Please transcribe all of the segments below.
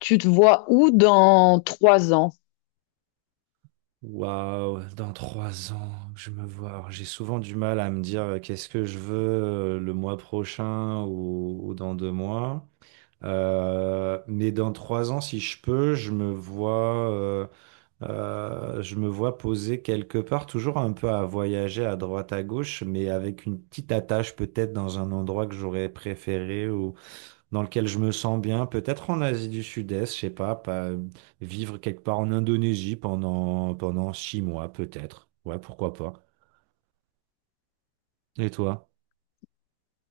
Tu te vois où dans 3 ans? Waouh, dans trois ans, je me vois. Alors, j'ai souvent du mal à me dire qu'est-ce que je veux le mois prochain ou dans deux mois. Mais dans trois ans, si je peux, je me vois posé quelque part, toujours un peu à voyager à droite à gauche, mais avec une petite attache peut-être dans un endroit que j'aurais préféré, dans lequel je me sens bien, peut-être en Asie du Sud-Est, je sais pas, pas vivre quelque part en Indonésie pendant six mois, peut-être. Ouais, pourquoi pas. Et toi?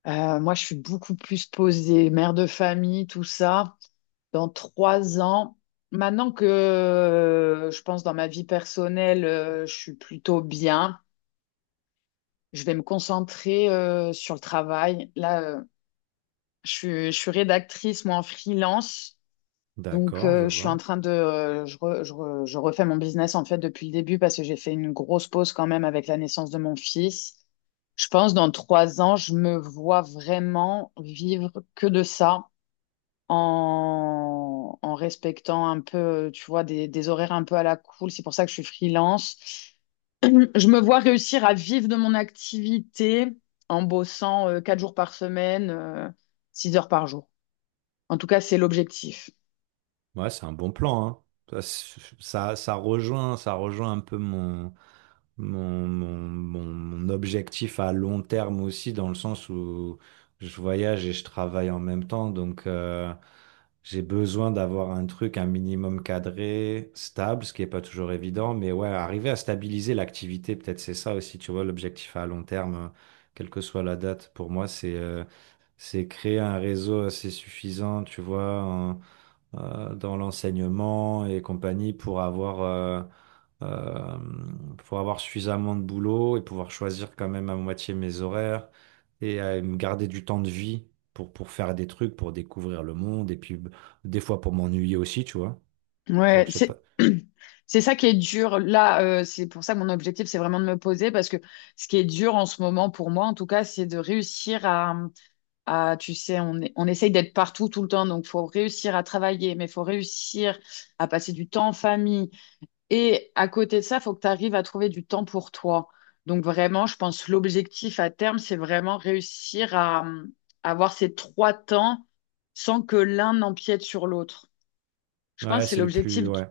Moi, je suis beaucoup plus posée, mère de famille, tout ça. Dans 3 ans, maintenant que je pense dans ma vie personnelle, je suis plutôt bien. Je vais me concentrer sur le travail. Là, je suis rédactrice, moi, en freelance. Donc, D'accord, je je suis en vois. train de, je refais mon business en fait depuis le début parce que j'ai fait une grosse pause quand même avec la naissance de mon fils. Je pense dans 3 ans, je me vois vraiment vivre que de ça en respectant un peu, tu vois, des horaires un peu à la cool. C'est pour ça que je suis freelance. Je me vois réussir à vivre de mon activité en bossant 4 jours par semaine, 6 heures par jour. En tout cas, c'est l'objectif. Ouais, c'est un bon plan, hein. Ça, c'est- ça, ça rejoint un peu mon objectif à long terme aussi, dans le sens où je voyage et je travaille en même temps. Donc, j'ai besoin d'avoir un truc, un minimum cadré, stable, ce qui n'est pas toujours évident. Mais ouais, arriver à stabiliser l'activité, peut-être c'est ça aussi, tu vois, l'objectif à long terme, quelle que soit la date. Pour moi, c'est créer un réseau assez suffisant, tu vois, dans l'enseignement et compagnie pour avoir. Euh, pour avoir suffisamment de boulot et pouvoir choisir quand même à moitié mes horaires et à me garder du temps de vie pour faire des trucs, pour découvrir le monde et puis des fois pour m'ennuyer aussi, tu vois. Genre, Ouais, je sais pas. c'est c'est ça qui est dur. Là, c'est pour ça que mon objectif, c'est vraiment de me poser parce que ce qui est dur en ce moment pour moi, en tout cas, c'est de réussir à tu sais, on essaye d'être partout tout le temps, donc faut réussir à travailler, mais faut réussir à passer du temps en famille. Et à côté de ça, faut que tu arrives à trouver du temps pour toi. Donc vraiment, je pense l'objectif à terme, c'est vraiment réussir à avoir ces trois temps sans que l'un n'empiète sur l'autre. Je pense Ouais, que c'est c'est le l'objectif, plus. Ouais.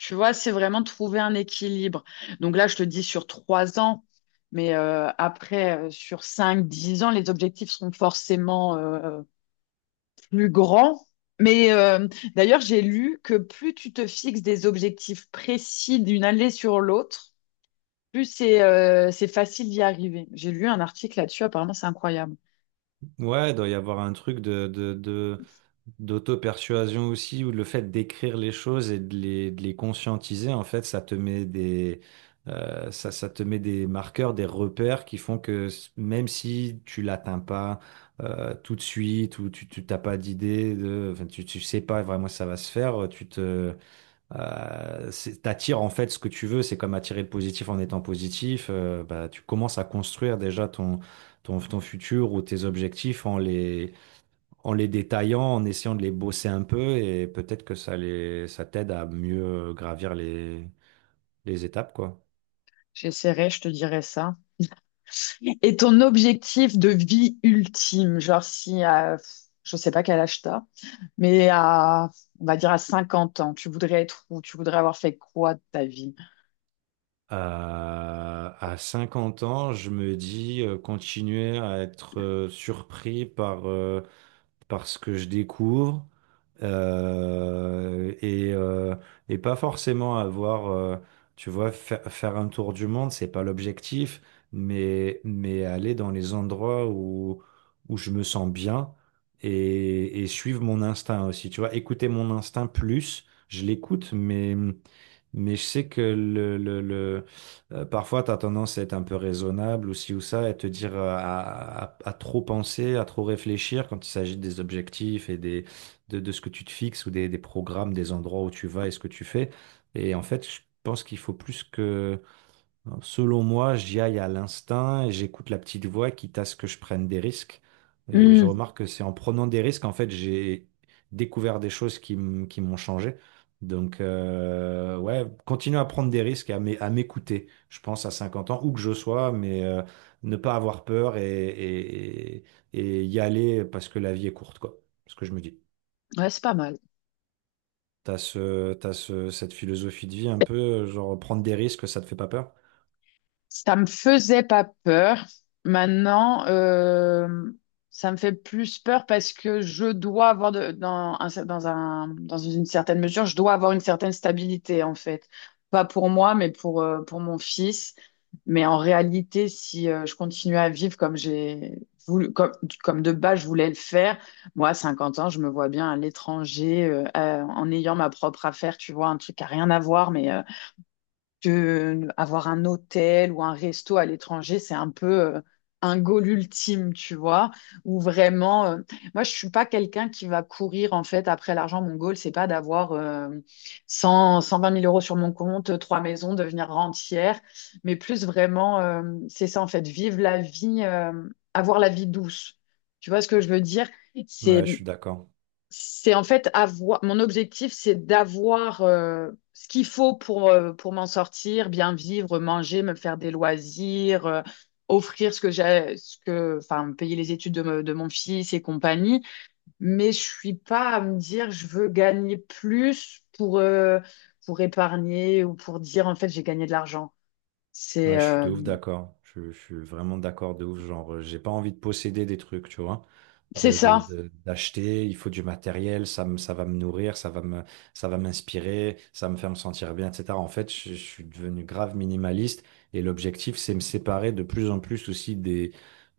tu vois, c'est vraiment trouver un équilibre. Donc là, je te dis sur 3 ans, mais après, sur 5, 10 ans, les objectifs seront forcément plus grands. Mais d'ailleurs, j'ai lu que plus tu te fixes des objectifs précis d'une année sur l'autre, plus c'est facile d'y arriver. J'ai lu un article là-dessus, apparemment, c'est incroyable. Ouais, il doit y avoir un truc d'auto-persuasion aussi, ou le fait d'écrire les choses et de les conscientiser, en fait, ça te met des, ça te met des marqueurs, des repères qui font que même si tu l'atteins pas tout de suite, ou tu t'as pas d'idée, de, enfin, tu sais pas vraiment si ça va se faire, t'attires en fait ce que tu veux, c'est comme attirer le positif en étant positif. Bah, tu commences à construire déjà ton futur ou tes objectifs en les détaillant, en essayant de les bosser un peu et peut-être que ça t'aide à mieux gravir les étapes, quoi. J'essaierai, je te dirai ça. Et ton objectif de vie ultime, genre si, je sais pas quel âge t'as. Mais on va dire à 50 ans, tu voudrais être où? Tu voudrais avoir fait quoi de ta vie? À 50 ans, je me dis continuer à être surpris par parce que je découvre euh, et, euh, et pas forcément avoir, tu vois, faire un tour du monde, c'est pas l'objectif, mais aller dans les endroits où, où je me sens bien et suivre mon instinct aussi, tu vois, écouter mon instinct plus, je l'écoute, mais. Mais je sais que parfois, tu as tendance à être un peu raisonnable ou ci ou ça, et te dire à trop penser, à trop réfléchir quand il s'agit des objectifs et de ce que tu te fixes ou des programmes, des endroits où tu vas et ce que tu fais. Et en fait, je pense qu'il faut plus que... Hein, selon moi, j'y aille à l'instinct et j'écoute la petite voix, quitte à ce que je prenne des risques. Et je Hmm, remarque que c'est en prenant des risques, en fait, j'ai découvert des choses qui m'ont changé. Donc, ouais, continuer à prendre des risques et à à m'écouter, je pense, à 50 ans, où que je sois, mais ne pas avoir peur et y aller parce que la vie est courte, quoi. Ce que je me dis. ouais, c'est pas mal. Cette philosophie de vie un peu, genre prendre des risques, ça te fait pas peur? Ça me faisait pas peur. Maintenant, ça me fait plus peur parce que je dois avoir de- dans un cer- dans un- dans une certaine mesure, je dois avoir une certaine stabilité en fait. Pas pour moi, mais pour mon fils. Mais en réalité, si je continue à vivre comme j'ai voulu, comme de base je voulais le faire, moi, à 50 ans, je me vois bien à l'étranger, en ayant ma propre affaire, tu vois, un truc à rien à voir, mais que avoir un hôtel ou un resto à l'étranger, c'est un peu euh, un goal ultime, tu vois, ou vraiment moi je suis pas quelqu'un qui va courir en fait après l'argent. Mon goal, c'est pas d'avoir cent vingt mille euros sur mon compte, trois maisons, devenir rentière, mais plus vraiment c'est ça en fait, vivre la vie, avoir la vie douce. Tu vois ce que je veux dire? C'est Ouais, je suis d'accord. c'est en fait avoir mon objectif, c'est d'avoir ce qu'il faut pour m'en sortir, bien vivre, manger, me faire des loisirs, offrir ce que j'ai, ce que, enfin, payer les études de mon fils et compagnie. Mais je suis pas à me dire je veux gagner plus pour épargner ou pour dire en fait j'ai gagné de l'argent. C'est Ouais, je suis de euh, ouf d'accord. Je suis vraiment d'accord de ouf. Genre, j'ai pas envie de posséder des trucs, tu vois. c'est ça. D'acheter, il faut du matériel, ça va me nourrir, ça va m'inspirer, ça va me faire me sentir bien, etc. En fait, je suis devenu grave minimaliste et l'objectif, c'est me séparer de plus en plus aussi des,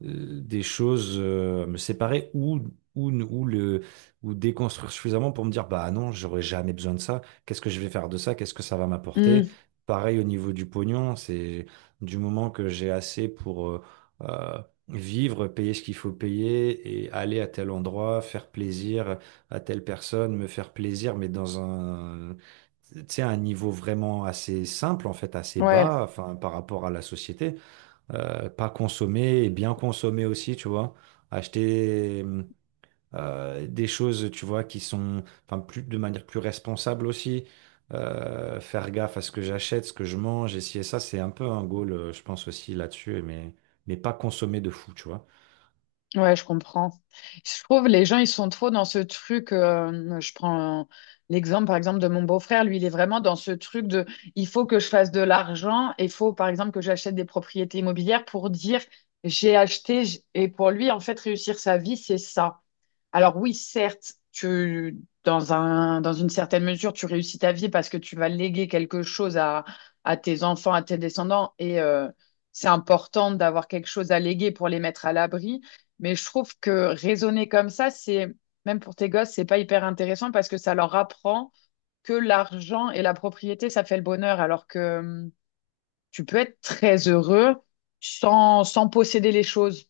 euh, des choses, me séparer ou, ou le, ou déconstruire suffisamment pour me dire, bah non, j'aurais jamais besoin de ça. Qu'est-ce que je vais faire de ça? Qu'est-ce que ça va Mm. m'apporter? Pareil au niveau du pognon, c'est du moment que j'ai assez pour euh, vivre, payer ce qu'il faut payer et aller à tel endroit, faire plaisir à telle personne, me faire plaisir, mais dans un, tu sais, un niveau vraiment assez simple, en fait, assez Ouais. bas, enfin, par rapport à la société. Pas consommer et bien consommer aussi, tu vois. Acheter. Des choses, tu vois, qui sont, enfin, plus, de manière plus responsable aussi. Faire gaffe à ce que j'achète, ce que je mange, essayer ça, c'est un peu un goal, je pense aussi là-dessus, mais pas consommer de fou, tu vois. Ouais, je comprends. Je trouve les gens, ils sont trop dans ce truc. Je prends l'exemple, par exemple, de mon beau-frère. Lui, il est vraiment dans ce truc de il faut que je fasse de l'argent et il faut, par exemple, que j'achète des propriétés immobilières pour dire j'ai acheté. Et pour lui, en fait, réussir sa vie, c'est ça. Alors oui, certes, tu, dans un, dans une certaine mesure, tu réussis ta vie parce que tu vas léguer quelque chose à tes enfants, à tes descendants, et c'est important d'avoir quelque chose à léguer pour les mettre à l'abri. Mais je trouve que raisonner comme ça, c'est, même pour tes gosses, c'est pas hyper intéressant parce que ça leur apprend que l'argent et la propriété, ça fait le bonheur, alors que tu peux être très heureux sans, sans posséder les choses.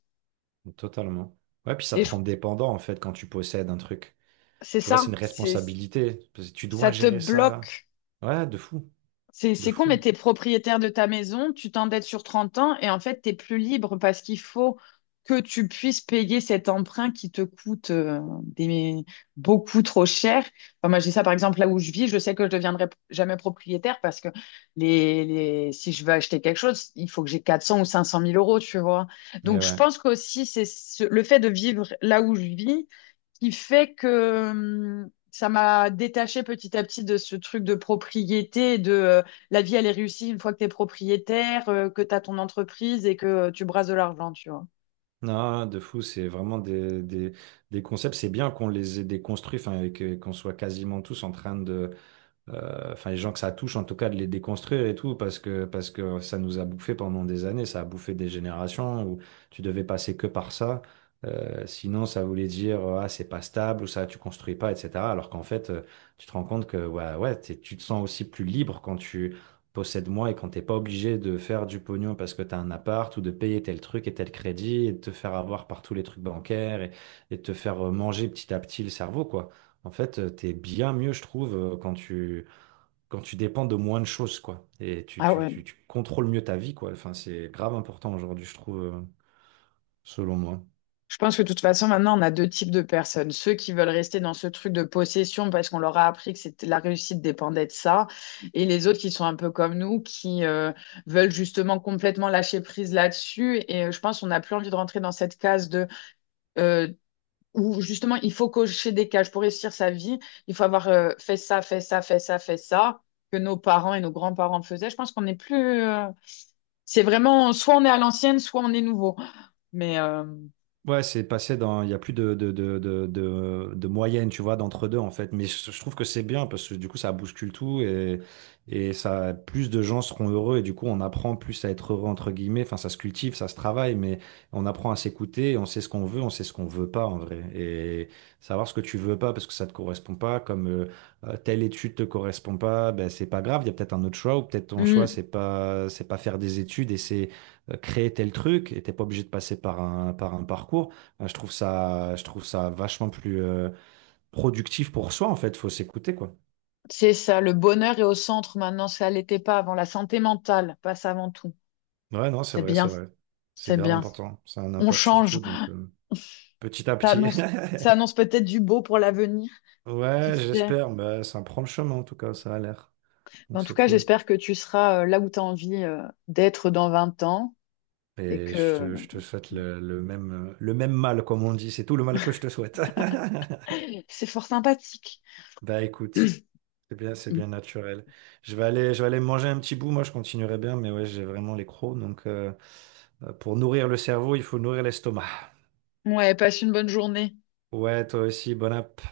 Totalement. Ouais, puis ça Et te je- rend dépendant, en fait, quand tu possèdes un truc. c'est Tu vois, c'est ça, une c'est, responsabilité. Parce que tu ça dois te gérer ça. bloque. Ouais, de fou, C'est, de c'est con, fou. mais t'es propriétaire de ta maison, tu t'endettes sur 30 ans et en fait, t'es plus libre parce qu'il faut que tu puisses payer cet emprunt qui te coûte des- beaucoup trop cher. Enfin, moi, j'ai ça par exemple là où je vis, je sais que je ne deviendrai jamais propriétaire parce que si je veux acheter quelque chose, il faut que j'ai 400 ou 500 mille euros, tu vois. Mais Donc, je ouais. pense qu'aussi, le fait de vivre là où je vis qui fait que ça m'a détaché petit à petit de ce truc de propriété, de la vie, elle est réussie une fois que tu es propriétaire, que tu as ton entreprise et que tu brasses de l'argent, tu vois. Non, de fou, c'est vraiment des concepts. C'est bien qu'on les ait déconstruits, enfin, qu'on soit quasiment tous en train de enfin les gens que ça touche en tout cas de les déconstruire et tout parce que ça nous a bouffé pendant des années, ça a bouffé des générations où tu devais passer que par ça. Sinon, ça voulait dire ah c'est pas stable ou ça tu construis pas etc. Alors qu'en fait tu te rends compte que ouais, tu te sens aussi plus libre quand tu possèdes moins et quand t'es pas obligé de faire du pognon parce que t'as un appart ou de payer tel truc et tel crédit et de te faire avoir par tous les trucs bancaires et de te faire manger petit à petit le cerveau quoi. En fait, t'es bien mieux, je trouve, quand tu dépends de moins de choses, quoi. Et Ah ouais. Tu contrôles mieux ta vie, quoi. Enfin, c'est grave important aujourd'hui, je trouve, selon moi. Je pense que de toute façon, maintenant, on a deux types de personnes. Ceux qui veulent rester dans ce truc de possession parce qu'on leur a appris que la réussite dépendait de ça. Et les autres qui sont un peu comme nous, qui veulent justement complètement lâcher prise là-dessus. Et je pense qu'on n'a plus envie de rentrer dans cette case de euh, où justement il faut cocher des cases pour réussir sa vie, il faut avoir fait ça, fait ça, fait ça, fait ça, que nos parents et nos grands-parents faisaient. Je pense qu'on n'est plus. C'est vraiment soit on est à l'ancienne, soit on est nouveau. Mais Ouais, c'est passé dans. Il n'y a plus de moyenne, tu vois, d'entre deux, en fait. Mais je trouve que c'est bien parce que du coup, ça bouscule tout et ça, plus de gens seront heureux et du coup, on apprend plus à être heureux, entre guillemets. Enfin, ça se cultive, ça se travaille, mais on apprend à s'écouter et on sait ce qu'on veut, on sait ce qu'on veut pas, en vrai. Et savoir ce que tu veux pas parce que ça te correspond pas, comme telle étude te correspond pas, ben, c'est pas grave. Il y a peut-être un autre choix ou peut-être ton choix, hmm, c'est pas faire des études et c'est créer tel truc et t'es pas obligé de passer par un parcours. Je trouve ça, je trouve ça vachement plus productif pour soi, en fait. Faut s'écouter, quoi. c'est ça, le bonheur est au centre maintenant, ça l'était pas avant. La santé mentale passe avant tout. Ouais, non, c'est C'est vrai, c'est bien, vrai. C'est c'est grave bien. important. Ça a un On impact sur change. tout, donc petit à Ça petit. annonce, ça annonce peut-être du beau pour l'avenir. Qui Ouais, sait? j'espère. Bah, ça prend le chemin, en tout cas, ça a l'air. Donc En tout c'est cas, cool. j'espère que tu seras là où tu as envie d'être dans 20 ans et Et que. Je te souhaite le même mal, comme on dit. C'est tout le mal que je te souhaite. C'est fort sympathique. Bah écoute. C'est bien naturel. Je vais aller manger un petit bout. Moi, je continuerai bien, mais ouais, j'ai vraiment les crocs. Donc, pour nourrir le cerveau, il faut nourrir l'estomac. Ouais, passe une bonne journée. Ouais, toi aussi, bon app.